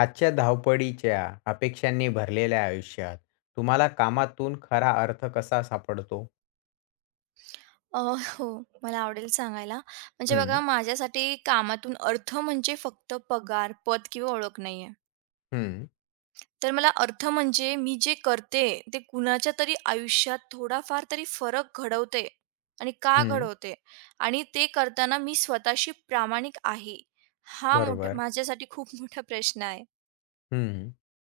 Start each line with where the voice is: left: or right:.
left: आजच्या धावपळीच्या अपेक्षांनी भरलेल्या आयुष्यात तुम्हाला कामातून खरा अर्थ कसा सापडतो?
right: अ, हो, मला आवडेल सांगायला. म्हणजे बघा
left: हं,
right: माझ्यासाठी कामातून अर्थ म्हणजे फक्त पगार, पद किंवा ओळख नाहीये.
left: हं,
right: तर मला अर्थ म्हणजे मी जे करते ते कुणाच्या तरी आयुष्यात थोडाफार तरी फरक घडवते आणि का
left: हं.
right: घडवते आणि ते करताना मी स्वतःशी प्रामाणिक आहे. हा मोठा
left: बरोबर.
right: माझ्यासाठी खूप मोठा प्रश्न आहे.
left: हं.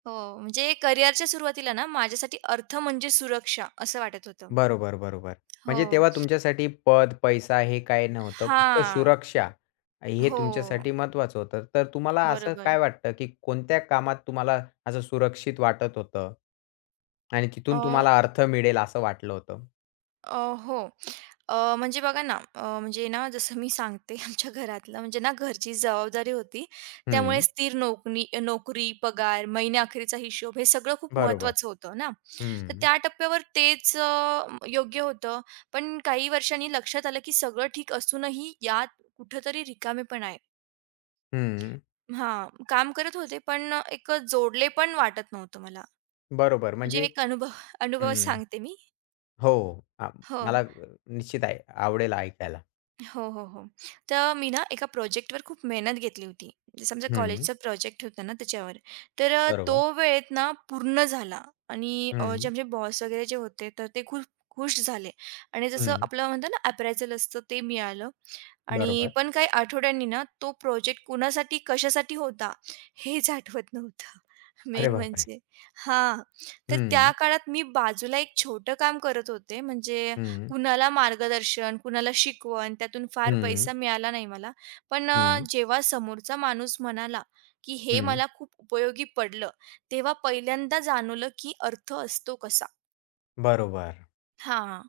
right: हो, म्हणजे करिअरच्या सुरुवातीला ना माझ्यासाठी अर्थ म्हणजे सुरक्षा असं वाटत होतं.
left: बरोबर, बरोबर.
right: हो.
left: म्हणजे तेव्हा तुमच्यासाठी पद, पैसा हे काही नव्हतं. फक्त
right: हां.
left: सुरक्षा हे
right: हो,
left: तुमच्यासाठी महत्त्वाचं होतं. तर तुम्हाला असं
right: बरोबर.
left: काय वाटतं, की कोणत्या कामात तुम्हाला असं सुरक्षित वाटत होतं? आणि तिथून तुम्हाला अर्थ मिळेल असं वाटलं होतं?
right: अ, हो. म्हणजे बघा ना, म्हणजे ना जसं मी सांगते आमच्या घरातलं म्हणजे ना घरची जबाबदारी होती. त्यामुळे
left: हं.
right: स्थिर नोकरी, पगार, महिन्याअखेरीचा हिशोब हे सगळं खूप
left: बरोबर.
right: महत्त्वाचं होतं ना. तर
left: हं,
right: त्या टप्प्यावर तेच योग्य होतं. पण काही वर्षांनी लक्षात आलं की सगळं ठीक असूनही यात कुठेतरी रिकामेपणा आहे.
left: हं.
right: हां, काम करत होते पण एक जोडले पण वाटत नव्हतं मला.
left: बरोबर
right: म्हणजे
left: म्हणजे
right: एक अनुभव अनुभव
left: हं.
right: सांगते मी.
left: हो. आ,
right: हो.
left: मला निश्चित आहे, आवडेल ऐकायला.
right: हो, हो, हो. तर मी ना एका प्रोजेक्टवर खूप मेहनत घेतली होती. जसं आमचं
left: हं.
right: कॉलेजचा प्रोजेक्ट होता ना त्याच्यावर. तर
left: बरोबर.
right: तो वेळेत ना पूर्ण झाला आणि जे
left: हं,
right: आमचे बॉस वगैरे जे होते तर ते खूप खुश झाले आणि जसं
left: हं.
right: आपलं म्हणतो ना अप्रायझल असतं ते मिळालं आणि
left: बरोबर.
right: पण काही आठवड्यांनी ना तो प्रोजेक्ट कुणासाठी, कशासाठी होता हेच आठवत नव्हतं.
left: अरे
right: मेन
left: बापरे!
right: म्हणजे हां, तर त्या
left: हं,
right: काळात मी बाजूला एक छोटं काम करत होते. म्हणजे
left: हं,
right: कुणाला मार्गदर्शन, कुणाला शिकवण, त्यातून फार
left: हं,
right: पैसा मिळाला नाही मला. पण
left: हं,
right: जेव्हा समोरचा माणूस म्हणाला, की "हे
left: हं.
right: मला खूप उपयोगी पडलं." तेव्हा पहिल्यांदा जाणवलं, की अर्थ असतो कसा.
left: बरोबर.
right: हां.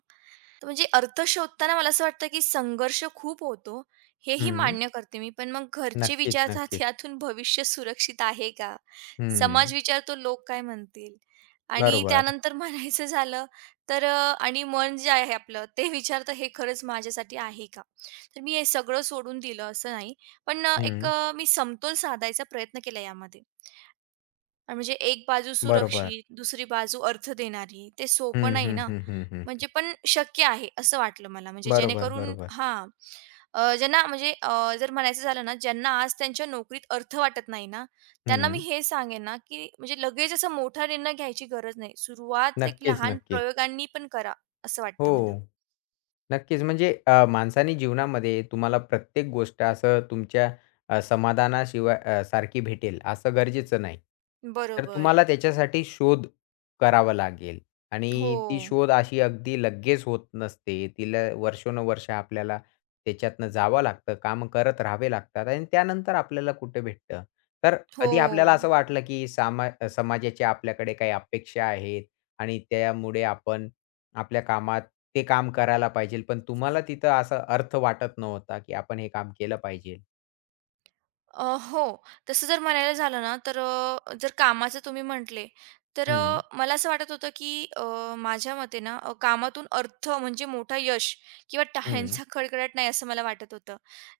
right: तर म्हणजे अर्थ शोधताना मला असं वाटतं, की संघर्ष खूप होतो, हेही
left: हं.
right: मान्य करते मी. पण मग घरचे
left: नक्कीच,
right: विचारतात
left: नक्कीच.
right: यातून भविष्य सुरक्षित आहे का? समाज
left: हं.
right: विचारतो लोक काय म्हणतील? आणि
left: बरोबर.
right: त्यानंतर म्हणायचं झालं तर आणि मन जे आहे आपलं ते विचारतं हे खरंच माझ्यासाठी आहे का? तर मी हे सगळं सोडून दिलं असं नाही. पण
left: हं.
right: मी समतोल साधायचा प्रयत्न केला यामध्ये. म्हणजे एक बाजू
left: बरोबर.
right: सुरक्षित, दुसरी बाजू अर्थ देणारी. ते सोपं
left: हं,
right: नाही
left: हं,
right: ना.
left: हं, हं, हं.
right: म्हणजे पण शक्य आहे, असं वाटलं मला. म्हणजे
left: बरोबर,
right: जेणेकरून
left: बरोबर.
right: हां. अ, ज्यांना म्हणजे अ, जर म्हणायचं झालं ना, ज्यांना आज त्यांच्या नोकरीत अर्थ वाटत नाही ना, त्यांना मी
left: हं.
right: हे सांगेन ना, की म्हणजे लगेच असा मोठा निर्णय घ्यायची गरज नाही. सुरुवात एक
left: नक्कीच,
right: लहान
left: नक्कीच.
right: प्रयोगांनी पण करा, असं
left: हो.
right: वाटतं मला.
left: नक्कीच. म्हणजे माणसाने जीवनामध्ये तुम्हाला प्रत्येक गोष्ट असं तुमच्या समाधानाशिवाय सारखी भेटेल असं गरजेचं नाही. तर
right: बरोबर.
left: तुम्हाला त्याच्यासाठी शोध करावा लागेल
right: हो.
left: आणि ती शोध अशी अगदी लगेच होत नसते. तिला वर्षानुवर्ष आपल्याला त्याच्यातनं जावं लागतं, काम करत राहावे लागतात आणि त्यानंतर आपल्याला कुठे भेटतं. तर
right: हो.
left: कधी आपल्याला असं वाटलं की समाजाच्या आपल्याकडे काही अपेक्षा आहेत आणि त्यामुळे आपण आपल्या कामात ते काम करायला पाहिजे. पण तुम्हाला तिथं असा अर्थ वाटत नव्हता, की आपण हे काम केलं पाहिजे.
right: अ, हो. तसं जर म्हणायला झालं ना, तर जर कामाचं तुम्ही म्हटले, तर
left: हं,
right: मला असं वाटत होतं, की माझ्या मते ना, कामातून अर्थ म्हणजे मोठा यश किंवा
left: हं.
right: टाळ्यांचा कडकडाट नाही असं मला वाटत होतं,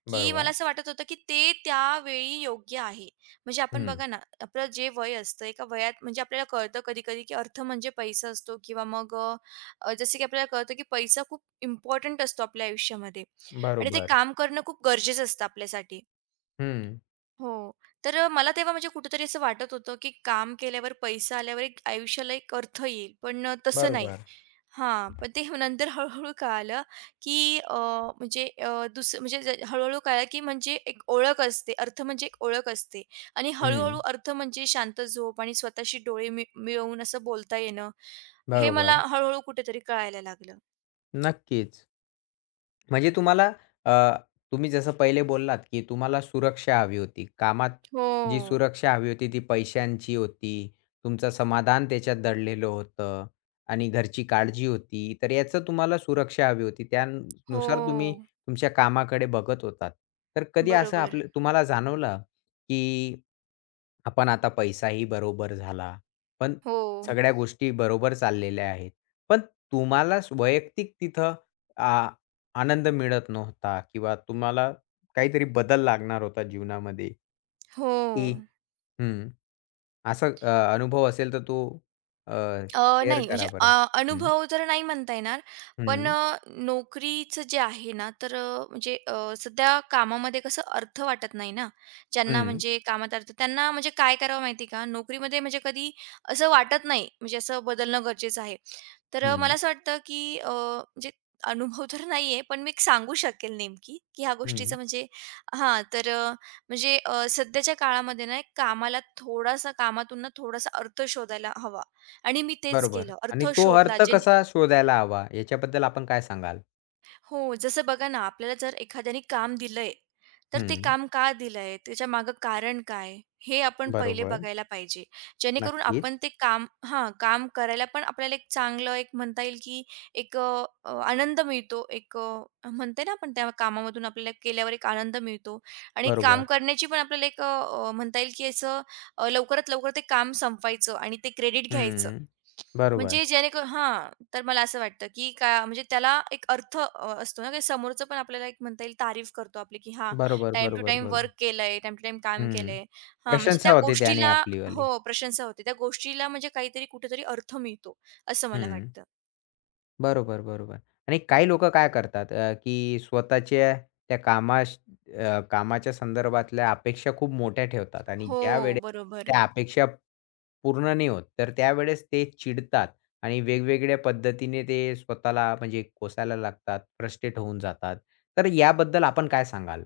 right: की मला
left: बरोबर.
right: असं वाटत होतं, की ते त्यावेळी योग्य आहे. म्हणजे आपण
left: हं.
right: बघा ना, आपलं जे वय असतं, एका वयात म्हणजे आपल्याला कळतं कधी-कधी, की अर्थ म्हणजे पैसा असतो किंवा मग जसं की आपल्याला कळतं, की पैसा खूप इम्पॉर्टंट असतो आपल्या आयुष्यामध्ये आणि ते
left: बरोबर.
right: काम करणं खूप गरजेचं असतं आपल्यासाठी.
left: हं.
right: हो. तर मला तेव्हा म्हणजे कुठेतरी असं वाटत होतं, की काम केल्यावर, पैसा आल्यावर एक आयुष्याला एक अर्थ येईल. पण तसं नाही.
left: बरोबर.
right: हां. पण ते नंतर हळू-हळू कळालं, की अ, म्हणजे अ, दुस म्हणजे ज हळू कळालं, की म्हणजे एक ओळख असते. अर्थ म्हणजे एक ओळख असते. आणि हळू
left: हं.
right: अर्थ म्हणजे शांत झोप आणि स्वतःशी डोळे मिळवून असं बोलता येणं. हे मला
left: बरोबर.
right: हळू कुठेतरी कळायला लागलं.
left: नक्कीच. म्हणजे तुम्हाला अ, तुम्ही जसं पहिले बोललात, की तुम्हाला सुरक्षा हवी होती. कामात जी
right: हो.
left: सुरक्षा हवी होती ती पैशांची होती. तुमचं समाधान त्याच्यात दडलेलं होतं आणि घरची काळजी होती. तर याचं तुम्हाला सुरक्षा हवी होती.
right: हो.
left: त्यानुसार तुम्ही तुमच्या कामाकडे बघत होतात. तर कधी असं
right: बरोबर.
left: आपलं तुम्हाला जाणवलं, की आपण आता पैसाही बरोबर झाला. पण
right: हो.
left: सगळ्या गोष्टी बरोबर चाललेल्या आहेत. पण तुम्हाला वैयक्तिक तिथं आनंद मिळत नव्हता किंवा तुम्हाला काहीतरी बदल लागणार होता जीवनामध्ये,
right: हो.
left: की हं, असा अनुभव असेल तर तो अ,
right: अ,
left: शेअर
right: नाही म्हणजे
left: करा
right: अ,
left: बरं? हं,
right: अनुभव तर नाही म्हणता येणार. पण
left: हं,
right: नोकरीचं जे आहे ना, तर सध्या कामामध्ये कसं अर्थ वाटत नाही ना. ज्यांना
left: हं,
right: म्हणजे कामात अर्थ त्यांना म्हणजे काय करावं माहिती आहे का? नोकरीमध्ये म्हणजे कधी असं वाटत नाही, म्हणजे असं बदलणं गरजेचं आहे. तर
left: हं,
right: मला असं वाटतं, की म्हणजे अनुभव तर नाहीये, पण मी एक सांगू शकेल नेमकी, की ह्या गोष्टीचं
left: हं.
right: म्हणजे हां, तर सध्याच्या काळामध्ये ना, एक कामाला थोडासा कामातून ना, थोडासा अर्थ शोधायला हवा आणि मी तेच
left: बरोबर
right: केलं. अर्थ
left: आणि तो
right: शोधला
left: अर्थ
right: जे
left: कसा शोधायला हवा याच्याबद्दल आपण काय सांगाल?
right: हो, जसं बघा ना, आपल्याला जर एखाद्याने काम दिलंय, तर ते
left: हं,
right: काम का दिलंय? त्याच्यामागं कारण काय? हे आपण पहिले
left: बरोबर.
right: बघायला पाहिजे. जेणेकरून आपण
left: नक्कीच.
right: ते काम हां, काम करायला पण आपल्याला एक चांगलं एक म्हणता येईल, की एक अ, अ, आनंद मिळतो. एक म्हणते ना आपण त्या कामामधून आपल्याला केल्यावर एक आनंद मिळतो आणि काम
left: बरोबर.
right: करण्याची पण आपल्याला एक अ, अ, म्हणता येईल, की असं लवकरात लवकर ते काम संपवायचं आणि ते क्रेडिट घ्यायचं.
left: हं. बरोबर.
right: म्हणजे जेणेकरून हां. तर मला असं वाटतं, की का म्हणजे त्याला एक अर्थ असतो ना, की समोरचं पण आपल्याला एक म्हणता येईल तारीफ करतो आपली, की हां,
left: बरोबर,
right: टाईम टू
left: बरोबर,
right: टाईम
left: बरोबर.
right: वर्क केलंय, टाईम टू टाईम काम
left: हं.
right: केलंय. हां, म्हणजे त्या
left: प्रशंसा होते त्याने
right: गोष्टीला
left: आपलीवाली.
right: हो, प्रशंसा होते. त्या गोष्टीला म्हणजे काहीतरी कुठेतरी अर्थ मिळतो, असं मला
left: हं.
right: वाटतं.
left: बरोबर, बरोबर. आणि काही लोकं काय करतात की स्वतःच्या त्या कामाश कामाच्या संदर्भातल्या अपेक्षा खूप मोठ्या ठेवतात आणि
right: हो,
left: ज्यावेळेस
right: बरोबर.
left: त्या अपेक्षा पूर्ण नाही होत, तर त्यावेळेस ते चिडतात आणि वेगवेगळ्या पद्धतीने ते स्वतःला म्हणजे कोसायला लागतात, फ्रस्ट्रेट होऊन जातात. तर याबद्दल आपण काय सांगाल?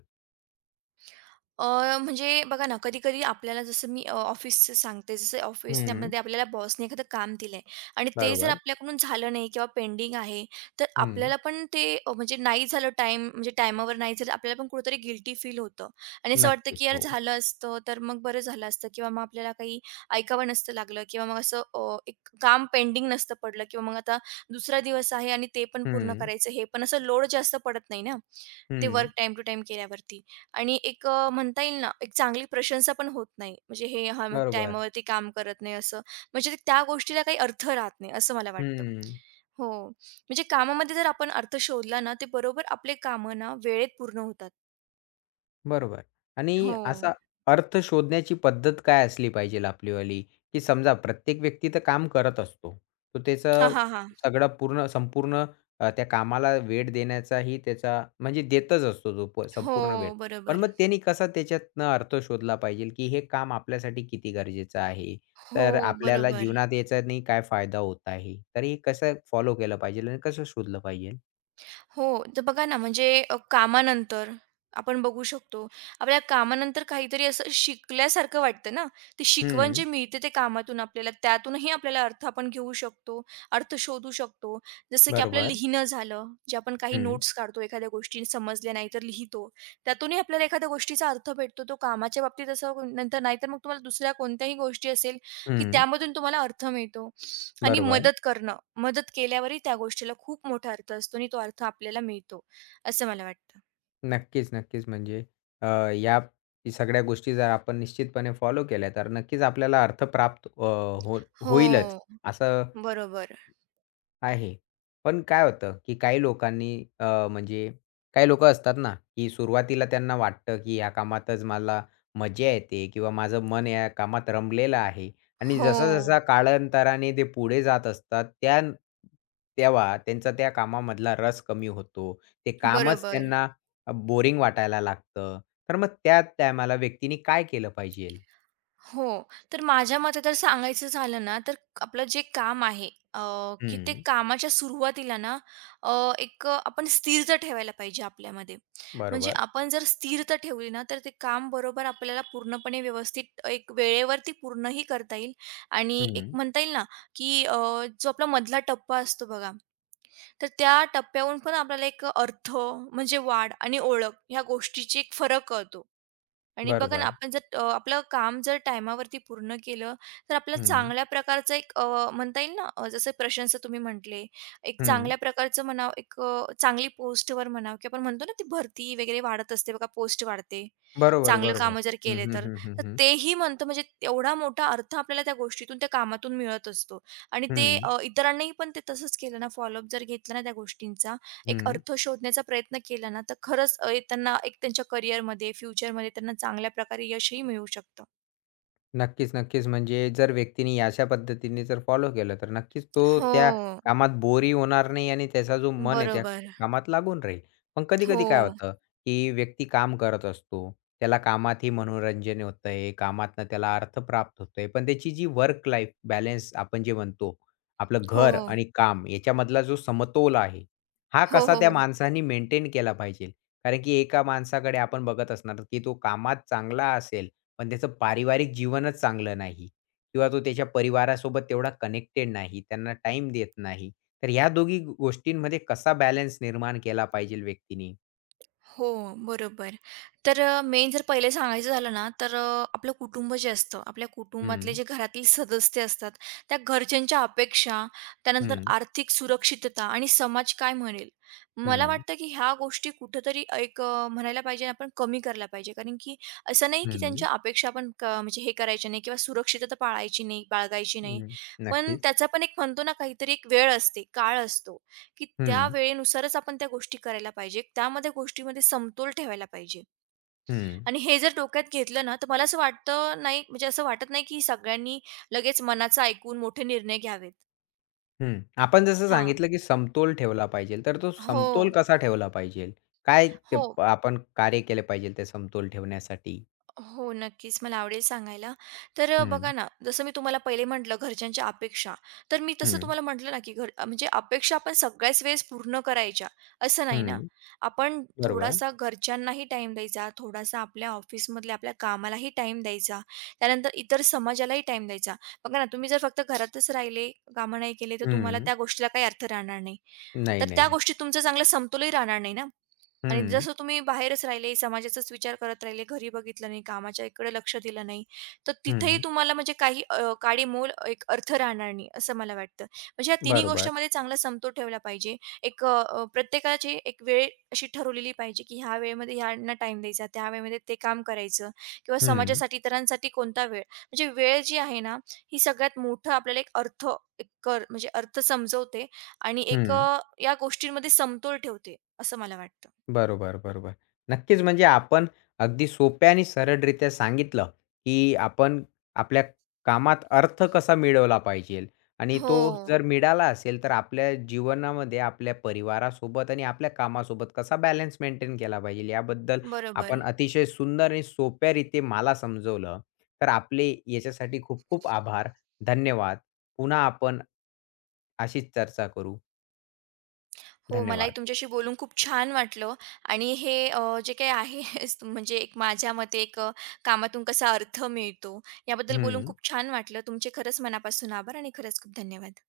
right: म्हणजे बघा ना, कधी-कधी आपल्याला जसं मी ऑफिसचं सांगते, जसं
left: हं,
right: ऑफिसमध्ये आपल्याला बॉसने एखादं काम दिलंय आणि ते जर
left: बरोबर.
right: आपल्याकडून झालं नाही किंवा पेंडिंग आहे, तर
left: हं,
right: आपल्याला पण ते अ, म्हणजे नाही झालं टाईम म्हणजे टाईमावर नाही झालं, आपल्याला पण कुठेतरी गिल्टी फील होतं आणि असं वाटतं,
left: नक्कीच.
right: की यार
left: हो.
right: झालं असतं तर मग बरं झालं असतं किंवा मग आपल्याला काही ऐकावं नसतं लागलं किंवा मग असं एक काम पेंडिंग नसतं पडलं किंवा मग आता दुसरा दिवस आहे आणि ते पण पूर्ण
left: हं,
right: करायचं, हे पण असं लोड जास्त पडत नाही ना, ते
left: हं.
right: वर्क टाईम टू टाईम केल्यावरती. आणि एक म्हणता येईल ना, एक चांगली प्रशंसा पण होत नाही. म्हणजे हे हा मग
left: बरोबर.
right: टाईमावरती काम करत नाही असं. म्हणजे त्या गोष्टीला काही अर्थ राहत नाही, असं मला वाटतं.
left: हं.
right: हो, म्हणजे कामामध्ये जर आपण अर्थ शोधला ना, ते बरोबर आपले कामं ना वेळेत पूर्ण होतात.
left: बरोबर आणि
right: हो.
left: असा अर्थ शोधण्याची पद्धत काय असली पाहिजे आपलीवाली, की समजा प्रत्येक व्यक्ती तर काम करत असतो. तो
right: हां,
left: त्याचं
right: हां, हां.
left: सगळं पूर्ण संपूर्ण त्या कामाला वेळ देण्याचाही त्याचा म्हणजे देतच असतो तो
right: हो,
left: संपूर्ण वेळ. पण
right: बरोबर.
left: मग त्यांनी कसा त्याच्यातनं अर्थ शोधला पाहिजे, की हे काम आपल्यासाठी किती गरजेचं आहे? तर
right: हो,
left: आपल्याला
right: बरोबर.
left: जीवनात याच्याने काय फायदा होत आहे? तर हे कसं फॉलो केलं पाहिजे आणि कसं शोधलं पाहिजे?
right: हो. तर बघा ना, म्हणजे कामानंतर आपण बघू शकतो. आपल्या कामानंतर काहीतरी असं शिकल्यासारखं वाटतं ना, ती शिकवण जे
left: हं.
right: मिळते ते कामातून आपल्याला, त्यातूनही आपल्याला अर्थ आपण घेऊ शकतो, अर्थ शोधू शकतो. जसं की आपलं
left: बरोबर.
right: लिहिणं झालं, जे आपण काही
left: हं.
right: नोट्स काढतो, एखाद्या गोष्टी समजल्या नाही तर लिहितो. त्यातूनही आपल्याला एखाद्या गोष्टीचा अर्थ भेटतो. तो कामाच्या बाबतीत नंतर नाहीतर मग तुम्हाला दुसऱ्या कोणत्याही गोष्टी असेल, की
left: हं.
right: त्यामधून तुम्हाला अर्थ मिळतो. आणि
left: बरोबर.
right: मदत करणं, मदत केल्यावरही त्या गोष्टीला खूप मोठा अर्थ असतो आणि तो अर्थ आपल्याला मिळतो, असं मला वाटतं.
left: नक्कीच, नक्कीच. म्हणजे अ, या सगळ्या गोष्टी जर आपण निश्चितपणे फॉलो केल्या, तर नक्कीच आपल्याला अर्थ प्राप्त हो होईलच,
right: हो,
left: असं
right: बरोबर.
left: आहे. पण काय होतं, की काही लोकांनी म्हणजे काही लोकं असतात ना, की सुरुवातीला त्यांना वाटतं, की या कामातच मला मजा येते किंवा माझं मन या कामात रमलेलं आहे आणि
right: हो,
left: जसा-जसा कालांतराने ते पुढे जात असतात, त्या तेव्हा त्यांचा त्या कामामधला रस कमी होतो. ते कामच
right: बरोबर.
left: त्यांना बोरिंग वाटायला लागतं. तर मग त्या टायमाला व्यक्तीने काय केलं पाहिजेल?
right: हो. तर माझ्या मते तर सांगायचं झालं ना, तर आपलं जे काम आहे, की ते
left: हं,
right: कामाच्या सुरुवातीला ना अ, एक आपण स्थिरता ठेवायला पाहिजे आपल्यामध्ये. म्हणजे
left: बरोबर.
right: आपण जर स्थिरता ठेवली ना, तर ते काम बरोबर आपल्याला पूर्णपणे व्यवस्थित एक वेळेवरती पूर्णही करता येईल आणि एक
left: हं,
right: म्हणता येईल ना, की जो आपला मधला टप्पा असतो बघा, तर त्या टप्प्याहून पण आपल्याला एक अर्थ म्हणजे वाढ आणि ओळख ह्या गोष्टीची एक फरक कळतो. आणि बघा ना,
left: बरोबर.
right: आपण जर आपलं काम जर टायमावरती पूर्ण केलं, तर आपल्याला
left: हं,
right: चांगल्या प्रकारचं एक म्हणता येईल ना, जसं प्रशंसा तुम्ही म्हटले, एक
left: हं.
right: चांगल्या प्रकारचं म्हणावं, एक चांगली पोस्टवर म्हणावं की आपण म्हणतो ना, ती भरती वगैरे वाढत असते बघा, पोस्ट वाढते.
left: बरोबर,
right: चांगलं
left: बरोबर.
right: कामं जर
left: हं,
right: केले
left: हं,
right: तर.
left: हं, हं,
right: तर
left: हं.
right: तेही म्हणतो म्हणजे एवढा मोठा अर्थ आपल्याला त्या गोष्टीतून, त्या कामातून मिळत असतो आणि ते
left: हं,
right: अ, इतरांनाही पण ते तसंच केलं ना, फॉलोअप जर घेतला ना त्या गोष्टींचा एक
left: हं.
right: अर्थ शोधण्याचा प्रयत्न केला ना, तर खरंच त्यांना एक त्यांच्या करिअरमध्ये, फ्युचरमध्ये त्यांना चांगल्या प्रकारे यशही मिळू शकतं.
left: नक्कीच, नक्कीच. म्हणजे जर व्यक्तीने अशा पद्धतीने जर फॉलो केलं, तर नक्कीच तो
right: हो.
left: त्या कामात बोरी होणार नाही आणि त्याचा जो मन आहे त्या
right: बरोबर.
left: कामात लागून राहील. पण
right: हो.
left: कधी-कधी काय होतं, की व्यक्ती काम करत असतो. त्याला कामातही मनोरंजन होतंय, कामातनं त्याला अर्थ प्राप्त होतोय. पण त्याची जी वर्क लाईफ बॅलन्स आपण जे म्हणतो, आपलं
right: हो,
left: घर
right: हो.
left: आणि काम याच्यामधला जो समतोल आहे, हा
right: हो,
left: कसा
right: हो,
left: त्या
right: हो.
left: माणसाने मेंटेन केला पाहिजे. कारण की एका माणसाकडे आपण बघत असणार, की तो कामात चांगला असेल, पण त्याचं पारिवारिक जीवनच चांगलं नाही किंवा तो त्याच्या परिवारासोबत तेवढा कनेक्टेड नाही, त्यांना टाइम देत नाही. तर ह्या दोघी गोष्टींमध्ये कसा बॅलन्स निर्माण केला पाहिजे व्यक्तीने?
right: हो, बरोबर. तर मेन जर पहिले सांगायचं झालं ना, तर आपलं कुटुंब जे असतं, आपल्या कुटुंबातले
left: हं,
right: जे घरातील सदस्य असतात, त्या घरच्यांच्या अपेक्षा, त्यानंतर
left: हं,
right: आर्थिक सुरक्षितता आणि समाज काय म्हणेल? मला
left: हं,
right: वाटतं की ह्या गोष्टी कुठेतरी एक म्हणायला पाहिजे आपण कमी करायला पाहिजे. कारण की असं नाही की
left: हं,
right: त्यांच्या अपेक्षा आपण म्हणजे हे करायच्या नाही किंवा सुरक्षितता पाळायची नाही, बाळगायची नाही.
left: हं.
right: पण
left: नक्कीच.
right: त्याचा पण एक म्हणतो ना, काहीतरी एक वेळ असते, काळ असतो. की
left: हं,
right: त्या वेळेनुसारच आपण त्या गोष्टी करायला पाहिजे. त्यामध्ये गोष्टीमध्ये समतोल ठेवायला पाहिजे.
left: हं,
right: आणि हे जर डोक्यात घेतलं ना, तर मला असं वाटतं नाही म्हणजे असं वाटत नाही की सगळ्यांनी लगेच मनाचं ऐकून मोठे निर्णय घ्यावेत.
left: हं. आपण जसं
right: हां.
left: सांगितलं की समतोल ठेवला पाहिजे. तर तो समतोल
right: हो,
left: कसा ठेवला पाहिजे? काय ते
right: हो.
left: आपण कार्य केले पाहिजे ते समतोल ठेवण्यासाठी?
right: हो, नक्कीच. मला आवडेल सांगायला. तर बघा
left: हं,
right: ना, जसं मी तुम्हाला पहिले म्हटलं घरच्यांच्या अपेक्षा, तर मी तसं
left: हं,
right: तुम्हाला म्हटलं ना, की घर, म्हणजे अपेक्षा आपण सगळ्याच वेळेस पूर्ण करायच्या असं नाही ना.
left: हं.
right: आपण
left: बरोबर.
right: थोडासा घरच्यांनाही टाईम द्यायचा, थोडासा आपल्या ऑफिसमधल्या आपल्या कामालाही टाईम द्यायचा, त्यानंतर इतर समाजालाही टाईम द्यायचा. बघा ना, तुम्ही जर फक्त घरातच राहिले, कामं नाही केले, तर तुम्हाला
left: हं.
right: त्या गोष्टीला काही अर्थ राहणार नाही.
left: नाही,
right: तर
left: नाही,
right: त्या
left: नाही.
right: गोष्टीत तुमचं चांगलं समतोलही राहणार नाही ना. आणि
left: हं,
right: जसं तुम्ही बाहेरच राहिले, समाजाचाच विचार करत राहिले, घरी बघितलं नाही, कामाच्या इकडे लक्ष दिलं नाही, तर तिथेही
left: हं.
right: तुम्हाला म्हणजे काही काडीमोल एक अर्थ राहणार नाही, असं मला वाटतं. म्हणजे या तिन्ही
left: बरोबर.
right: गोष्टींमध्ये चांगला समतोल ठेवला पाहिजे. प्रत्येकाची एक वेळ अशी ठरवलेली पाहिजे, की ह्या वेळेमध्ये ह्यांना टाईम द्यायचा, त्या वेळेमध्ये ते काम करायचं किंवा
left: हं,
right: समाजासाठी, इतरांसाठी कोणता वेळ. म्हणजे वेळ जी आहे ना, ही सगळ्यात मोठं आपल्याला एक अर्थ एक कर म्हणजे अर्थ समजवते आणि
left: हं.
right: या गोष्टींमध्ये समतोल ठेवते, असं मला वाटतं.
left: बरोबर, बरोबर. नक्कीच म्हणजे आपण अगदी सोप्या आणि सरळरित्या सांगितलं, की आपण आपल्या कामात अर्थ कसा मिळवला पाहिजेल आणि
right: हो,
left: तो जर मिळाला असेल तर आपल्या जीवनामध्ये आपल्या परिवारासोबत आणि आपल्या कामासोबत कसा बॅलन्स मेंटेन केला पाहिजेल याबद्दल
right: बरोबर.
left: आपण अतिशय सुंदर आणि सोप्या रीती मला समजवलं. तर आपले याच्यासाठी खूप खूप आभार. धन्यवाद. पुन्हा आपण अशीच चर्चा करू.
right: हो, मलाही
left: धन्यवाद.
right: तुमच्याशी बोलून खूप छान वाटलं आणि हे, जे काही आहे हेच म्हणजे माझ्या मते कामातून कसा अर्थ मिळतो, याबद्दल बोलून
left: हं.
right: खूप छान वाटलं. तुमचे खरंच मनापासून आभार आणि खरंच खूप धन्यवाद.